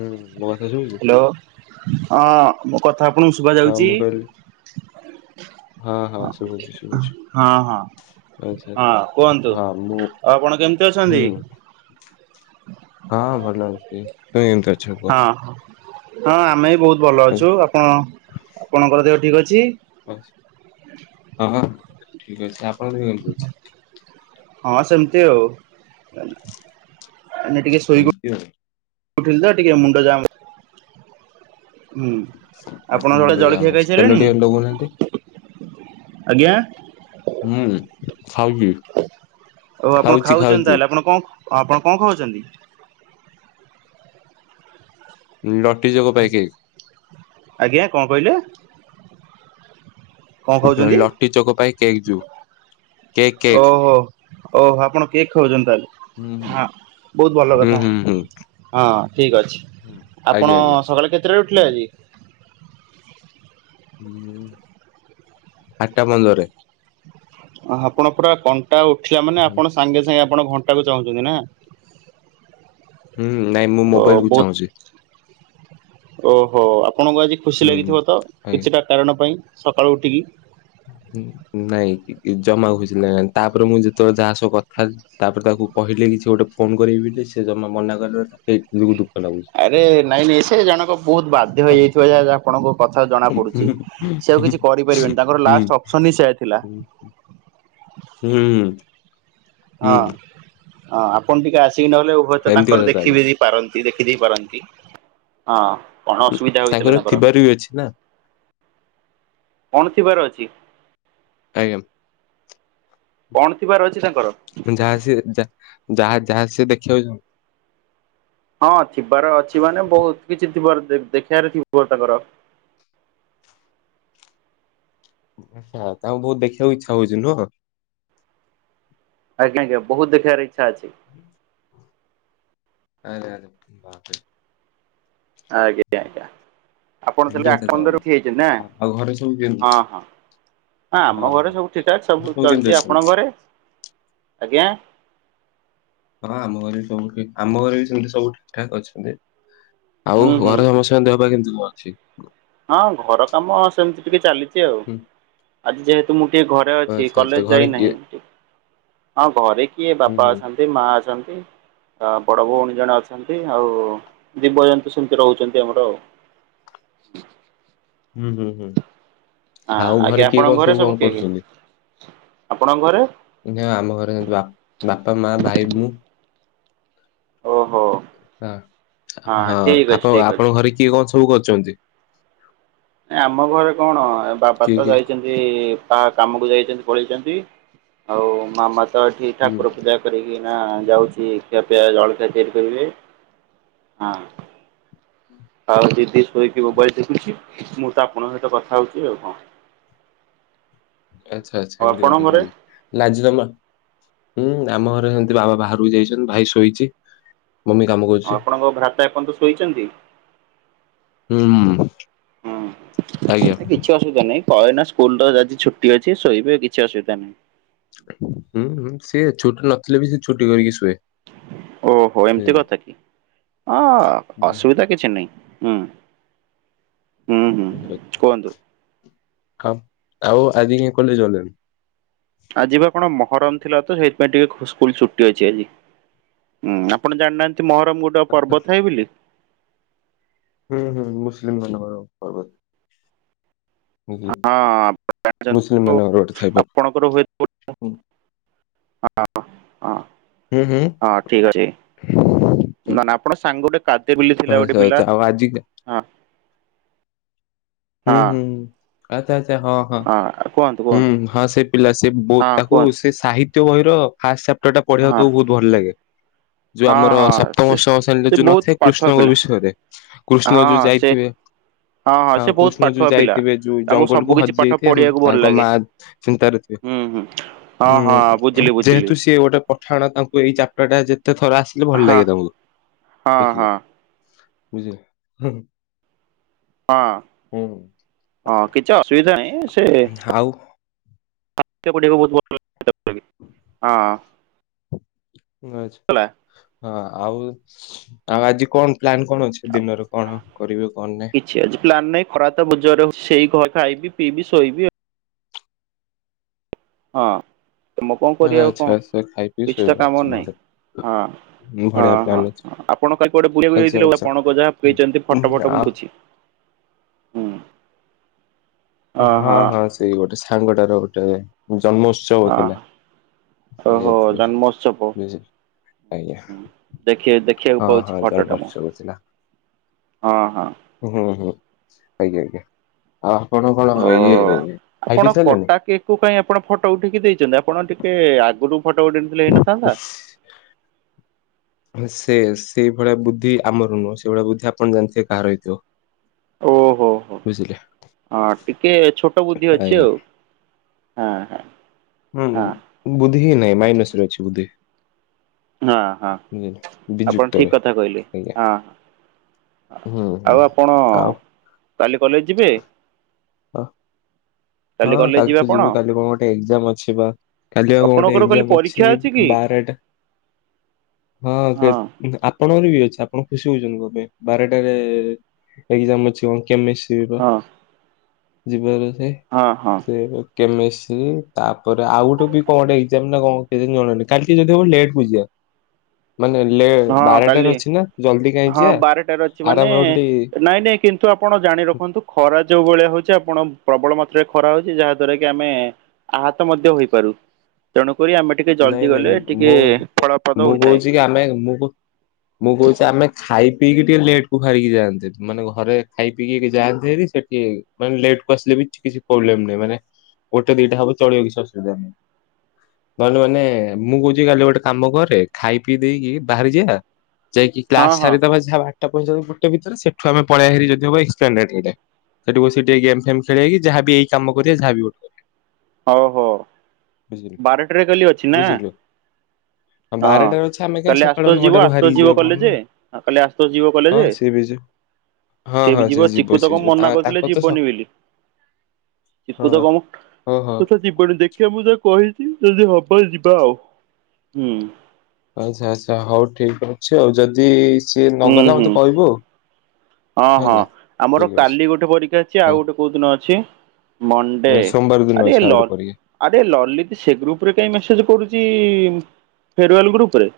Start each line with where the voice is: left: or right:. left: ହୁଁ ମୋ କଥା ଶୁଭୁଛି।
right: ହାଲୋ ହଁ ମୋ କଥା ଆପଣଙ୍କୁ ଶୁଭା
left: ହଁ
right: ଯାଉଛି।
left: ମୁଁ କହିଲି [unintelligible]
right: ହ
left: ଶୁଭୁଛି ଶୁଭୁଛି
right: ହଁ ହଁ
left: ଆଚ୍ଛା
right: ହଁ କୁହନ୍ତୁ
left: ହଁ ମୁଁ
right: ଆପଣ କେମିତି ଅଛନ୍ତି
left: ହୁଁ ହଁ ଭଲ ଅଛି ତୁମେ କେମତି ଅଛ କୁହ
right: ହଁ ହଁ ହଁ ଆମେ ବହୁତ ଭଲ
left: ହଁ
right: ଅଛୁ ଆପଣ ଆପଣଙ୍କର ଦେହ ଠିକ ଅଛି।
left: ଅଛି ହଁ ହଁ ଠିକ ଅଛି ଆପଣ ଦେହ କେମତି ଅଛି।
right: ହଁ ସେମିତି ଆଉ ଏଇନା ଟିକେ ଶୋଇକି
left: ସେମିତି ଆଉ
right: ଉଠିଲିତ ଟିକେ ମୁଣ୍ଡ ଜାମ ହୁଁ
left: ଆଜି
right: ଆପଣହର
left: ମୁଣ୍ଡ ଜାମ୍
right: ଜଳଖିଆ
left: ଅଛି ତେଲ
right: ଖାଇସାଇଲେଣି
left: ଟିକେ ଲଗଉନାହାନ୍ତି।
right: ଆଜ୍ଞା
left: ହୁଁ ଖାଉଚି
right: ଆଉ ଆପଣ ଖାଉଛନ୍ତି ତାହେଲେ ଆପଣ କଣ ଆପଣ କଣ ଖାଉଛନ୍ତି
left: ଲଟି ଚକ ପାଇ କେକ
right: ଆଜ୍ଞା କଣ କହିଲେ? କଣ ଖାଉଛନ୍ତି?
left: ଲଟି ଚୋକ ପାଇ କେକ ଯଉ
right: ଓହୋ ଓହୋ ଆପଣ କେକ ଖାଉଛନ୍ତି ତାହେଲେ ହଁ ବହୁତ ଭଲ କଥା
left: ହୁଁ-ହୁଁ-ହୁଁ
right: ହଁ ଠିକ ଅଛି ଆପଣ
left: ଆଜ୍ଞା
right: ସକାଳେ କେତେଟାରେ ଉଠିଲେ
left: ହୁଁ।
right: ଆଜି
left: ଆଠଟା ପନ୍ଦରରେ
right: ଆପଣ ପୁରା କଣ୍ଟା ଉଠିଲା ମାନେ
left: ହୁଁ
right: ଆପଣ ସାଙ୍ଗେ ସାଙ୍ଗେ ଆପଣ ଘଣ୍ଟାକୁ ଚାହୁଁଛନ୍ତିନା
left: ହୁଁ ନାଇଁ ମୁଁ
right: ଓ
left: ମୋବାଇଲକୁ
right: ବହୁତ
left: ଚାହୁଁଚି
right: ଓହୋ ଆପଣଙ୍କୁ ଆଜି ଖୁସି
left: ହୁଁ ହୁଁ
right: ଲାଗିଥିବତ
left: ଆଜ୍ଞା।
right: କିଛିଟା କାରଣ ପାଇଁ ସକାଳୁ ଉଠିକି
left: ନାଇଁ ଜମା ଖୁସି ଲାଗିଲାଣି ତାପରେ ମୁଁ ଯେତେବେଳେ ଯାହା ସବୁକଥା ତାପରେ ତାକୁ କହିଲି କିଛି ଗୋଟେ ଫୋନ କରବି ବୋଲି ସେ ଜମା ମନାକଲା ସେ କବହୁଚ ଦୁଃଖ ଲାଗୁଚି
right: ଆରେ ନାଇଁ ନାଇଁ ସେ ଜଣକ ବହୁତ ବାଧ୍ୟ ହେଇଯାଇଥିବ ଯାହା ଆପଣଙ୍କ କଥା ଜଣା ପଡୁଛି ସେ ଆଉ କିଛି କରିପାରିବେନି ତାଙ୍କର
left: ହୁଁ
right: ଲାଷ୍ଟ ଅପସନ ହିଁ ସେୟା ଥିଲା।
left: ହୁଁ,
right: ହଁ
left: ହୁଁ
right: ହଁ ଆପଣ ଟିକେ ଆସିକି ନହେଲେ
left: ଏମିତି
right: ଉଭୟତାଙ୍କର
left: କଥା ତାହେଲେ
right: ଦେଖିବେ ପାରନ୍ତି ଦେଖିଦେଇ ପାରନ୍ତି ହଁ କଣ ଅସୁବିଧା ହୋଇଥିଲା ତାଙ୍କର
left: ଠିକ ଅଛିନା
right: କଣ ଥିବାର ଅଛି
left: ଆଜ୍ଞା
right: କଣ ଥିବାର ଅଛି ତାଙ୍କର।
left: ଯାହା ସିଏ ଯା ଯାହା ଯାହା ସିଏ ଦେଖିବାକୁ
right: ହଁ ଥିବାର ଅଛି ମାନେ ବହୁତ କିଛି ଥିବାର ଦେଖିବାରେ ଥିବ ତାଙ୍କର
left: ଆଛା ତାଙ୍କୁ ବହୁତ ଦେଖିବାକୁ ଇଛା ହଉଚି ନୁହଁ
right: ଆଜ୍ଞା ଆଜ୍ଞା ବହୁତ ଦେଖିବାର ଇଛା ଅଛି।
left: ଆରେ ଆରେ ବାପରେ
right: ଆଜ୍ଞା ଆଜ୍ଞା ଆପଣ
left: ଏମିତି
right: ତାହେଲେ
left: କଥା
right: ଆଠଟା ପନ୍ଦରରୁ ଉଠି ଯାଇଛନ୍ତି ନା
left: ଆଉ ଆଉ ଘରେ ସବୁ କେମିତି
right: ହଁ ହଁ ହଁ ଆମ ଘରେ ସବୁ ଠିକ ଠାକ ସବୁ ଚାଲିଚି ଆପଣଙ୍କ ଘରେ ଆଜ୍ଞା
left: ହଁ ଆମ ଘରେବି ସବୁ ଠିକ୍ ଆମ ଘରେବି ସେମିତି ସବୁ ଠିକ ଠାକ ଅଛନ୍ତି।
right: ହୁଁ
left: ଆଉ
right: ହୁଁ
left: ଘରେ
right: ହୁଁ
left: ସମସ୍ତଙ୍କ ଦେହ ଫାହା କେମିତି କଣ ଅଛି।
right: ହଁ ଘର କାମ ସେମିତି ଟିକେ ଚାଲିଚି ଆଉ
left: ହୁଁ
right: ଆଜି ଯେହେତୁ ମୁଁ ଟିକେ ଘରେ ଘରେ ଅଛି
left: ଆଚ୍ଛା ଆଚ୍ଛା
right: କଲେଜ
left: ଘରେ କିଏ
right: ଯାଇନାହିଁ ହଁ ଘରେ କିଏ
left: ହୁଁ
right: ବାପା
left: ହୁଁ
right: ଅଛନ୍ତି ମା ଅଛନ୍ତି ବଡ ଭଉଣୀ ଜଣେ ଅଛନ୍ତି ଆଉ ଜିବଜନ୍ତୁ ସେମିତି ରହୁଛନ୍ତି ଆମର [unintelligible]
left: ହୁଁ ହୁଁ ହୁଁ ଆଉ
right: ଆଜ୍ଞା
left: ଘରେ କିଏ
right: ଆପଣଙ୍କ
left: କଣ ସବୁ କଣ
right: କିଏ କିଏ
left: କରୁଚନ୍ତି?
right: ଆପଣଙ୍କ ଘରେ
left: ନା ଆମ ଘରେ ବା ବାପା ମା ଭାଇ ମୁଁ
right: ଓହୋ
left: ହ ହଁ
right: ଠିକ ଅଛି
left: ଆପଣ
right: ଠିକ ଅଛି।
left: ଆପଣଙ୍କ ଘରେ କିଏ କଣ ସବୁ କରୁଚନ୍ତି?
right: ଏ ଆମ ଘରେ କଣ ବାପା
left: କିଏ
right: ତ
left: କିଏ
right: ଯାଇଚନ୍ ତି ପା କାମକୁ ଯାଇଛନ୍ତି ପଳେଇଛନ୍ତି ଆଉ ମାମା ତ ଏଠି
left: ହୁଁ
right: ଠାକୁର ପୂଜା କରିକି ଏଇନା ଯାଉଛି ଖିଆ ପିଆ ଜଳଖିଆ ତିଆରି କରିବେ ହଁ। ଆଉ ଦିଦି ଶୋଇକିି ମୋବାଇଲ ଟିପୁଛି ମୁଁ ତ ଆପଣଙ୍କ ସହିତ କଥା ହଉଛି ଆଉ କଣ।
left: ଆଚ୍ଛା ଆଚ୍ଛା
right: ଆଉ
left: ଏମିତି
right: ଆପଣଙ୍କ
left: କଥା
right: ଘରେ
left: ତାହେଲେ। ଲାଜିଦମା ହୁଁ ଆମ ଘରେ ସେମିତି ବାବା ବାହାରକୁ ଯାଇଛନ୍ତି ଭାଇ ଶୋଇଛି। ମମି କାମ କର
right: ଆପଣଙ୍କ ଭ୍ରାତା ଏପନ୍ତ ଶୋଇଛନ୍ତି?
left: ହୁଁ। ଆଜ୍ଞା
right: ହୁଁ ହଁ ଏଇନା ସ୍କୁଲ ତ ଆଜି ଛୁଟି ଅଛି ଶୋଇବେ କିଛି ଅସୁବିଧା ନାହିଁ।
left: ହୁଁ ହୁଁ ସିଏ ଛୁଟି ନଥିଲେ ବି ସେ ଛୁଟି କରିକି ଶୁଏ।
right: ଓହୋ ଏମିତି
left: ବୁଝିଲେ।
right: କଥା କି ଅ ଅସୁବିଧା
left: ହୁଁ
right: କିଛି ନାହିଁ ହୁଁ। ହୁଁ ହୁଁ କୁହନ୍ତୁ।
left: ଆଉ ଆଉ ଆଜିି କାଇ କଲେଜ୍ ଗଲେନି?
right: ଆଜି ବା କଣ ମହରମ ଥିଲା ତ ସେଇଥିପାଇଁ ଟିକେ ଖୁ ସ୍କୁଲ ଛୁଟି ଅଛି ଆଜି। ହଁ ଆପଣ ଜାଣିନାହାନ୍ତି ମହରମ ଗୋଟେ ଅପର୍ବ ଥାଏ ବୋଲି?
left: ହୁଁ ହୁଁ ମୁସଲିମ୍ ମାନଙ୍କର ପର୍ବ।
right: [inaudible]
left: ମୁସଲିମ ମାନଙ୍କର ଗୋଟେ ଥାଏ ପର୍ବ।
right: କୁର ହୁଏ [unintelligible]
left: ହୁଁ
right: ହଁ ହଁ।
left: ହେ ହେ।
right: ଠିକ ଅଛି ନା ନା ଆପଣ ସାଙ୍ଗ ଗୋଟେ କାତିର ବୋଲି ଥିଲା ଗୋଟେ
left: ଆଚ୍ଛା
right: ପିଲା?
left: ଆଚ୍ଛା ଆଉ ଆଜି
right: ହଁ
left: ହୁଁ
right: ହଁ।
left: ହୁଁ ଆଚ୍ଛା ଆଚ୍ଛା ହଁ ହଁ
right: କୁହନ୍ତୁ
left: ହୁଁ
right: କୁହନ୍ତୁ
left: ହଁ ସେ ପିଲା ସେ ବହୁତ
right: ହଁ
left: ତାକୁ
right: କୁହନ୍ତୁ
left: ସେ ସାହିତ୍ୟ ବହିର ଫାଷ୍ଟ ଚାପ୍ଟରଟା ପଢିବାକୁ
right: ହଁ ହଁ
left: ତାକୁ ବହୁତ ଭଲ ଲାଗେ। ଯୋଉ ଆମର
right: ହଁ
left: ସପ୍ତମ
right: ସେ
left: ଅଷ୍ଟମ ଶେଣୀରେ ଯୋଉ
right: ସେ ବହୁତ
left: ନଥାଏ
right: ପାଠୁଆ
left: କୃଷ୍ଣଙ୍କ
right: ପିଲା
left: ବିଷୟରେ କୃଷ୍ଣ ଯୋଉ
right: ହଁ ସେ
left: ଯାଇଥିବେ ହଁ
right: ସେ ବହୁତ
left: କୃଷ୍ଣ ଯୋଉ
right: ପାଠୁଆ ପିଲା।
left: ଯାଇଥିବେ ଯୋଉ
right: ତାଙ୍କୁ ସବୁ
left: ଜଙ୍ଗଲକୁ
right: କିଛି
left: ହଜି
right: ପାଠ
left: ଯାଇଥିବେ
right: ପଢିବାକୁ ଭଲ
left: ତାଙ୍କ
right: ଲାଗେ
left: ମା ଚିନ୍ତାରେ ଥିବେ
right: ହୁଁ ହୁଁ। ହଁ ହଁ
left: ହୁଁ
right: ବୁଝିଲି ବୁଝିଲି
left: ଯେହେତୁ ସିଏ ଗୋଟେ ପଠାଣ ତାଙ୍କୁ ଏଇ ଚାପ୍ଟରଟା ଯେତେ ଥର ଆସିଲେ ଭଲ
right: ହଁ
left: ଲାଗେ ତାଙ୍କୁ
right: ହଁ ହଁ
left: ଦେଖିଲେ। ହଁ।
right: ହଁ।
left: ହୁଁ।
right: ହଁ କିଛି ଅସୁବିଧା ନାହିଁ ସେ
left: ଆଉ
right: [unintelligible] ହଁ।
left: ଆଚ୍ଛ୍।
right: କଲା
left: ହଁ ଆଉ ଆଉ ଆଜି କଣ ପ୍ଲାନ କଣ ଅଛି ଦିନରେ କଣ କରିବେ କଣ ନାଇ?
right: ଛି ଆଜି ପ୍ଲାନ୍ ନାଇ ଖରା ତ ବହୁତ ଜୋରରେ ହଛି ସେଇ ଘ ଖାଇବି ପିଇବି ଶୋଇବି ଆଉ। ହଁ ତମ କଣ କରିବ ଆଉ
left: ଆଚ୍ଛା
right: କଣ
left: ଆଚ୍ଛା ଖାଇ ପିଇ
right: କିଛି ତ
left: ଶୋଇବା ଆଛା
right: କାମ ନାହିଁ
left: ବଢିଆ
right: ହଁ।
left: ବଢିଆ
right: ହଁ
left: ପ୍ଲାନ
right: ହଁ
left: ଅଛି
right: ଆପଣ କାଲି କୁଆଡେ ବୁଲିବାକୁ
left: ଆଚ୍ଛା
right: ଯାଇଥିଲେ ବା
left: ଆଚ୍ଛା।
right: ପଣକ ଯାହାଛନ୍ତି
left: ଉଁ,
right: ଫଟୋ ଫଟ ମୁଁ
left: ଆଉ
right: ପୁଛି
left: ହଁ ହଁ ସେଇ ଗୋଟେ ସାଙ୍ଗଟାର ଗୋଟେ ଜନ୍ମୋତ୍ସ ବ
right: ହଁ
left: ଥିଲା।
right: ଓହୋ
left: ହଉଥିଲା
right: ଜନ୍ମୋତ୍ସବ।
left: ବୁଝିଲୁ? ଆଜ୍ଞା।
right: ଦେଖ ଦେଖିବାକୁ
left: ହଁ
right: ପାଉଛି
left: ହଁ
right: ଫଟୋଟା ମୁଁ
left: ଜନ୍ମୋତ୍ସବ ଥିଲା
right: ହଁ ହଁ।
left: ହୁଁ ହୁଁ। ଆଜ୍ଞା ଆଜ୍ଞା। ଆଉ ଆପଣ କଣ
right: ଓ।
left: ଇଏ ଖାଇ ପି ସାରିଲେଣି?
right: କୋଉ ପାଇଁ ଆପଣ ଫଟୋ ଉଠେଇକି ଦେଇଛନ୍ତି? ଆପଣ ଟିକେ ଆଗରୁ ଫଟୋ ଉଠେଇଥିଲେ ହେଇନଥାନ୍ତା।
left: ହଁ ସେ-ସେଇ ଭଳିଆ ବୁଦ୍ଧି ଆମର ନୁହଁ। ସେଇ ଭଳିଆ ବୁଦ୍ଧି ଆପଣ ଜାଣିଥିବେ କାହାର ହେଇଥିବ।
right: ଓହୋ ହୋ,
left: ବୁଝିଲେ।
right: ହଁ ଟିକେ ଛୋଟ ବୁଦ୍ଧି ଅଛି
left: ଆଜ୍ଞା
right: ଆଉ। ହଁ ହଁ।
left: ହୁଁ
right: ହଁ
left: ବୁଦ୍ଧି ହିଁ ନାହିଁ, ମାଇନସରେ ଅଛି ବୁଦ୍ଧି।
right: ହଁ ହଁ
left: ବୁଝିଲେ।
right: ଆପଣ ଠିକ୍
left: ବିଯୁକ୍ତରେ
right: କଥା କହିଲେ।
left: ଆଜ୍ଞା
right: ହଁ।
left: ହୁଁ ହୁଁ।
right: ଆ-ଆଉ ଆପଣ
left: ଆଉ
right: କାଲି କଲେଜ ଯିବେ?
left: ହ। ହଁ
right: କଲେଜ
left: କାଲି
right: ଯିବେ
left: ତୁ
right: ଆପଣ
left: ଯିବୁ, କାଲି କଣ ଗୋଟେ ଏଗ୍ଜାମ ଅଛି ବା। କାଲି ବା କଣ ଗୋଟେ
right: ଆପଣଙ୍କର କାଲି
left: ଏକ୍ଜାମ ଅଛି
right: ପରୀକ୍ଷା କି
left: ବାରେଟା। ହଁ ଦେବ ଆପ ଆପଣଙ୍କର ବି ଅଛି, ଆପଣ ଖୁସି ହଉଛନ୍ତି କଣ ପାଇଁ? ବାରଟାରେ ଏଗ୍ଜାମ ଅଛି କଣ କେମିଷ୍ଟ୍ରୀ। ସେଇ ବା।
right: ହଁ
left: ଯିବାର ଅଛି।
right: ହଁ ହଁ।
left: ସେୟା ବା କେମେଶ୍ରି, ତାପରେ ଆଉ ଗୋଟେ ବି କଣ ଗୋଟେ ଏଗ୍ଜାମ ନା କଣ କେଜାଣି ଜଣାନାହିଁ। କାଲି ଟିକେ ଯଦି ହେବ ଲେଟକୁ ଯିଆ।
right: ହଁ କାଲି।
left: ଅଛି ନା ଜଲ୍ଦି କାହିଁ
right: ହଁ
left: ଯିବା
right: ବାରଟାରେ ଅଛି ମାନେ
left: ଆରାମରେ ଗୋଟେ
right: ନାଇଁ ନାଇଁ କି କିନ୍ତୁ ଆପଣ ଜାଣି ରଖନ୍ତୁ ଖରା ଯୋଉ ଭଳିଆ ହଉଛି ଆପଣ ପ୍ରବଳ ମାତ୍ରାରେ ଖରା ହଉଛି, ଯାହା ଦ୍ଵାରା କି ଆମେ ଆହତ ମଧ୍ୟ ହୋଇପାରୁ। ତେଣୁକରି ଆମେ ଟିକେ
left: ନାଇଁ
right: ଜଲ୍ଦି
left: ନାଇଁ
right: ଗଲେ ଟିକେ
left: ମୁଁ
right: ଫଳପ୍ରଦ
left: ମୁଁ
right: ହୋଇଥାଏ।
left: କହୁଛି କି ଆମେ ମୁଁ କହୁ, ମୁଁ କହୁଛି ଆମେ ଖାଇ ପିଇକି ଟିକେ ଲେଟକୁ ବାହାରିକି ଯାଆନ୍ତେ, ମାନେ ଘରେ ଖାଇପିଇକି ଯାଆନ୍ତେ ହେରି ସେଠି ମାନେ ଲେଟକୁ ଆସିଲେ ବି କିଛି ପ୍ରୋବ୍ଲେମ ନାହିଁ, ମାନେ ଗୋଟେ ଦିଟା ହବ ଚଳିବ କିଛି ଅସୁବିଧା ନାହିଁ। ନହେଲେ ମାନେ ମୁଁ କହୁଛି କାଲି ଗୋଟେ କାମ କରେ ଖାଇ ପିଇ ଦେଇକି ବାହାରି ଯିଆ। ଯାଇକି
right: ହଁ
left: କ୍ଲାସ
right: ହଁ
left: ସାରିଦବା ଯାହା ବାରଟା ପଇଞ୍ଚାଳିଶି ଗୋଟେ ଭିତରେ। ସେଠୁ ଆମେ ପଳେଇ ହେରି ଯଦି ହବ ଏକ୍ସପ୍ଲାନେଡରେ। ସେଠି ବସିକି ଟିକେ ଗେମ୍ ଫେମ୍ ଖେଳିଆ କି ଯାହା ବି ଏଇ କାମ କରିଆ, ଯାହା ବି ଗୋଟେ
right: ହଉ ହଉ।
left: ବୁଝିଲୁ
right: ବାରଟାରେ କାଲି ଅ
left: ବୁଝିଲୁ?
right: ହଁ
left: ବାରଟାରେ ଅଛି ଆମେ କାହିଁ
right: କାଲି
left: ସକାଳ
right: ଆଶୁତୋଷ ଯିବ
left: ନଅଟାରୁ
right: ଆଶୁତୋଷ
left: ବାହାରିକି
right: ଯିବ
left: ଯିବା କହୁନୁ।
right: କଲେଜେ? କାଲି ଆଶୁତୋଷ ଯିବ
left: ହଁ
right: କଲେଜେ?
left: ସିଏ ବି ଯି ହଁ
right: ସିଏ
left: ହଁ
right: ବି
left: ସେ
right: ଯିବ। ଚିକୁ
left: ସେ
right: ତ କଣ
left: ଯିବ ତା
right: ମନା କରୁଥିଲେ
left: ତାଙ୍କର ତ ସ
right: ଯିବନି ବୋଲି। ଚିକୁ ତ କମୁ
left: ଓହୋ।
right: ସେ ଯିବନି ଦେଖିଆ, ମୁଁ ଯା କହିଛି ଯଦି ହବ ଯିବା ଆଉ। ହୁଁ।
left: ଆଚ୍ଛା ଆଚ୍ଛା, ହଉ ଠିକ୍ ଅଛି ଆଉ। ଯଦି ସିଏ
right: ହୁଁ
left: ନଗଲା
right: ହୁଁ।
left: ମତେ କହିବୁ ଆଉ
right: ହଁ ହଁ।
left: ହେଲା।
right: ଆମର
left: ଠିକ ଅଛି
right: କାଲି ଗୋଟେ ପରୀକ୍ଷା ଅ ଛି ଆଉ
left: ହଁ
right: ଗୋଟେ କୋଉ ଦିନ ଅଛି? ମଣ୍ଡେ।
left: ସୋମବାର ଦିନ
right: ଆରେ
left: ଅଛି ଆଉ
right: ଲ
left: ଗୋଟେ ପରୀକ୍ଷା
right: ଆରେ ଲଲିତ ସେ ଗ୍ରୁପରେ କାଇଁ ମେସେଜ କରୁଛି, ଫେରୱାଲ ଗ୍ରୁପରେ।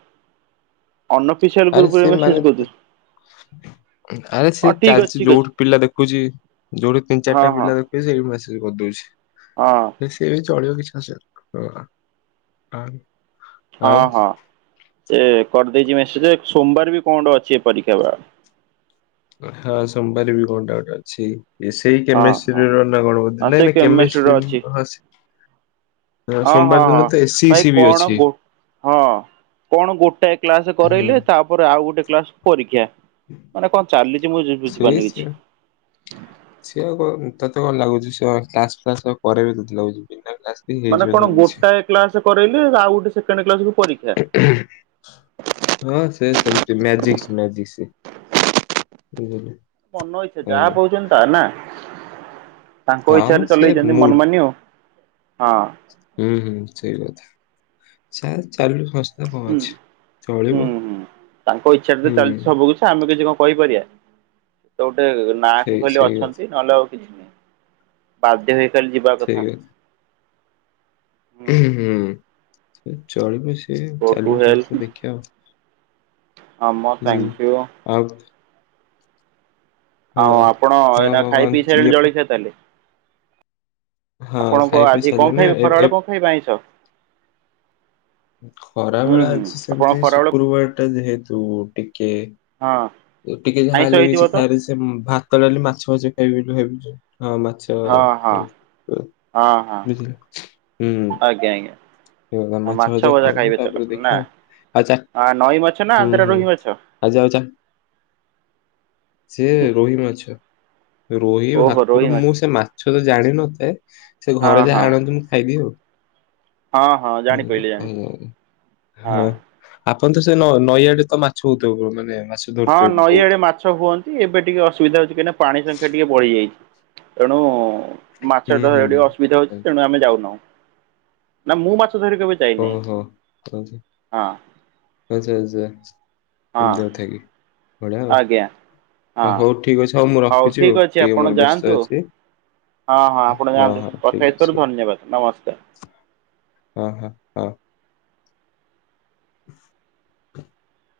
right: ଅନଅଫିସିଆଲ
left: ଆରେ ସେ
right: ଗ୍ରୁପରେ
left: ମାନେ
right: ମେସେଜ୍ କରୁଛି।
left: ଆରେ ସେ
right: ହଁ ଠିକ ଅଛି
left: ଚାଲିଛି
right: ଠିକ ଅଛି
left: ଯୋଉଠି ପିଲା ଦେଖୁଛି, ଯୋଉଠି ତିନି
right: ହଁ
left: ଚାରିଟା
right: ହଁ
left: ପିଲା ଦେଖୁ ଛି ସେଇଠୁ ମେସେଜ କରିଦଉଛି।
right: ହଁ।
left: ନାଇ ସିଏ ବି ଚଳିବ କିଛି ଅଶୁବି ପ୍ର ଆ।
right: ହଁ
left: ଆଉ
right: ହଁ ସେ କରିଦେଇଛି ମେସେଜ ଯେ ସୋମବାର ବି କଣଗୋଟେ ଅଛି ଏ ପରୀକ୍ଷା ବା।
left: ହଁ ସୋମବାର ବି କଣଟା ଗୋଟେ ଅଛି। କି ସେଇ
right: ହଁ ହଁ
left: କେମିଷ୍ଟ୍ରି ର ନା
right: ହଁ
left: କଣବଧେ
right: ସେ
left: ନାଇଁ ନାଇଁ
right: କେମିଷ୍ଟ୍ରିର
left: କେମିଷ୍ଟ୍ରି ହଁ।
right: ଅଁ ହଁ
left: ସୋମବାର ଦିନ
right: ହଁ
left: ତ ଏସି
right: ଭାଇ
left: ସି ବି
right: କଣ
left: ଅଛି
right: ଗୋ ହଁ କଣ ଗୋଟାଏ କ୍ଲାସ
left: ହୁଁ
right: କରାଇଲେ ତାପ ତାପରେ ଆଉ ଗୋଟେ କ୍ଲାସ ପରୀକ୍ଷା ମାନେ କଣ ଚାଲିଛି ମୁଁ
left: ସେଇ
right: ବୁଝିପାରୁନି କିଛି।
left: ସିଏ ସିଏ ତତେ କଣ ଲାଗୁଛି ସିଏ କ୍ଲାସ୍ ଫ୍ଲାସ କରେଇବେ ତତେ ଲାଗୁଛି ବିନା କ୍ଲାସ୍
right: ମାନେ କଣ ଗୋଟାଏ କ୍ଲାସ କରେଇଲେ ଆଉ ଗୋଟେ ସେକେଣ୍ଡ କ୍ଲାସକୁୁ ପରୀକ୍ଷା।
left: ହଁ ସେ ସେମତି ମ୍ୟାଜିକ୍ସ ମ୍ୟାଜିକ୍ସ। [unintelligible]
right: ମନ ଇଚ୍ଛା ଯାହା
left: ଆଜ୍ଞା।
right: ପାଉଚନ୍ତି ତା ନା। ତାଙ୍କ
left: ହଁ ମ
right: ଇଚ୍ଛାରେ
left: ସେ
right: ଚଲେଇଛନ୍ତି
left: ମୁଡ୍
right: ମନ ମାନି ଆଉ ହଁ।
left: ହୁଁ ହୁଁ ସେଇ କଥା ଛାଡ୍ ଚାଲୁ ସଂସ୍ଥା।
right: ହୁଁ ହୁଁ ହୁଁ ତାଙ୍କ ଇଚ୍ଛାରେ ତ
left: ହୁଁ,
right: ଚାଲିଛି ସବୁ କିଛି। ଆମେ କିଛି କଣ କହିପାରିବା ତ ଗୋଟେ ନାଁ
left: ସେଇ
right: କୁ ଖାଲି
left: ସେଇ କଥା
right: ଅଛନ୍ତି ନହେଲେ ଆଉ କିଛି ନାହିଁ। ବାଧ୍ୟ ହେଇ ଖାଲି ଯିବା
left: ସେଇ
right: କଥା। ହୁଁ
left: ଉଁ ହୁଁ ଚଳିବ ସେ
right: ଗୋ ଟୁ
left: ଚାଲୁ
right: ହେଲ୍
left: ସଂସ୍ଥା ଦେଖିଆ ଆଉ।
right: ହମ
left: ହୁଁ,
right: ଥ୍ୟାଙ୍କୟୁ।
left: ଆଉ ହଁ,
right: ଆଉ ଆପଣ
left: ହଁ,
right: ଏଇନା
left: ବ
right: ଖାଇ
left: କଣ
right: ପିଇ
left: ଇଏ
right: ସାରିଲେଣି
left: ପ-
right: ଜଳଖିଆ ତାହେଲେ।
left: ହଁ,
right: ଆପଣ
left: ଖାଇ ପିଇ
right: ଆଜି କଣ
left: ସାରିଲେଣି ନା?
right: ଖାଇବେ
left: ଏ ଏ
right: ଖରାବେଳେ କଣ ଖାଇବେ ଆଇଁଷ? ହୁଁ
left: ଖରାବେଳେ
right: ହୁଁ
left: ଆଜି
right: ଆପଣ
left: ସେମିତି
right: ଖରାବେଳେ
left: ଶୁକ୍ରବାର ଟା ଯେହେତୁ ଟିକେ
right: ହଁ।
left: ଟିକେ ଯାହା
right: ଆଇଁଷ
left: ହେଲେ ବି କିଛି
right: ହେଇଥିବ ତ?
left: ଖାଇଆରେ ସେ ଭାତ ଡାଲି ମାଛ ମାଛ ଖାଇବି ବୋଲି ଭାବିଚି ହଁ ମାଛ।
right: ହଁ
left: ତ
right: ହଁ
left: ଉଁ
right: ହଁ ହଁ
left: ବୁଝିଲ ହୁଁ।
right: ଆଜ୍ଞା ଆଜ୍ଞା।
left: ସେ
right: ଆଉ
left: ମାଛ ଫାଛ
right: ଭଜା
left: ଖାଇବୁ
right: ଖାଇବେ ତାହେଲେ
left: ତାପରେ
right: ଆପଣ ନା?
left: ଦେଖଆ ଆଉ ଆଚ୍ଛା
right: ଆ ନଈ ମାଛ ନା
left: ହୁଁ
right: ଆନ୍ଧ୍ରା
left: ହୁଁ।
right: ରୋହି ମାଛ?
left: ଆଜି ଆଉ ଚା ସେ ରୋହି ମାଛ ରୋହି
right: ଓହୋ
left: ଭାକୁର
right: ରୋହି ମାଛ
left: ମୁଁ ସେ ମାଛ ତ ଜାଣିନଥାଏ। ସେ
right: ହଁ
left: ଘରେ
right: ହଁ
left: ଯାହା ଆଣନ୍ତି ମୁଁ ଖାଇଦିଏ ଆଉ।
right: ହଁ ହଁ ଜାଣିପାରିଲି ଜାଣିପାରିଲି
left: ହଁ। ଆପଣ ତ ସେ ନଈଆଡେ ତ ମାଛ ହଉଥବ ମାନେ ମାଛ
right: ହଁ
left: ଧରୁଥିବେ ବହୁତ
right: ନଈଆଡେ ମା ମାଛ ହୁଅନ୍ତି ଏବେ ଟିକେ ଅସୁବିଧା ହଉଛି କାହିଁକିନା ପାଣି ସଂଖ୍ୟା ଟିକେ ବଢ଼ିଯାଇଛି ତେଣୁ ମାଛ
left: ହୁଁ ହୁଁ
right: ଧରିଆକୁ ଟିକେ ଅସୁବିଧା ହଉଛି ତେଣୁ ଆମେ ଯାଉନାହୁଁ, ନା ମୁଁ ମାଛଧରି କେବେ ଯାଇନାହିଁ
left: ଓହୋ ଆଚ୍ଛା
right: ହଁ
left: ଆଚ୍ଛା
right: ହଁ
left: ଏମିତିଆ କଥା କିି। ବଢିଆ
right: ଆଜ୍ଞା
left: ଆଉ
right: ହଁ
left: ହଉ ଠିକ୍ ଅଛି ହଉ ମୁଁ ରଖୁଛି
right: ଠିକ
left: ଆଉ,
right: ଅଛି
left: ଟିକେ
right: ଆପଣ
left: ମୋର ବ୍ୟସ୍ତ
right: ଯାଆନ୍ତୁ
left: ଅଛି।
right: ହଁ ହଁ ଆପଣ ଯାଆନ୍ତୁ,
left: ହଁ
right: କଥା
left: ଠିକ
right: ହେଇଥିବାରୁ
left: ଅଛି
right: ଧନ୍ୟବାଦ ନମସ୍କାର।
left: ହଁ ହ ହଁ। [inaudible]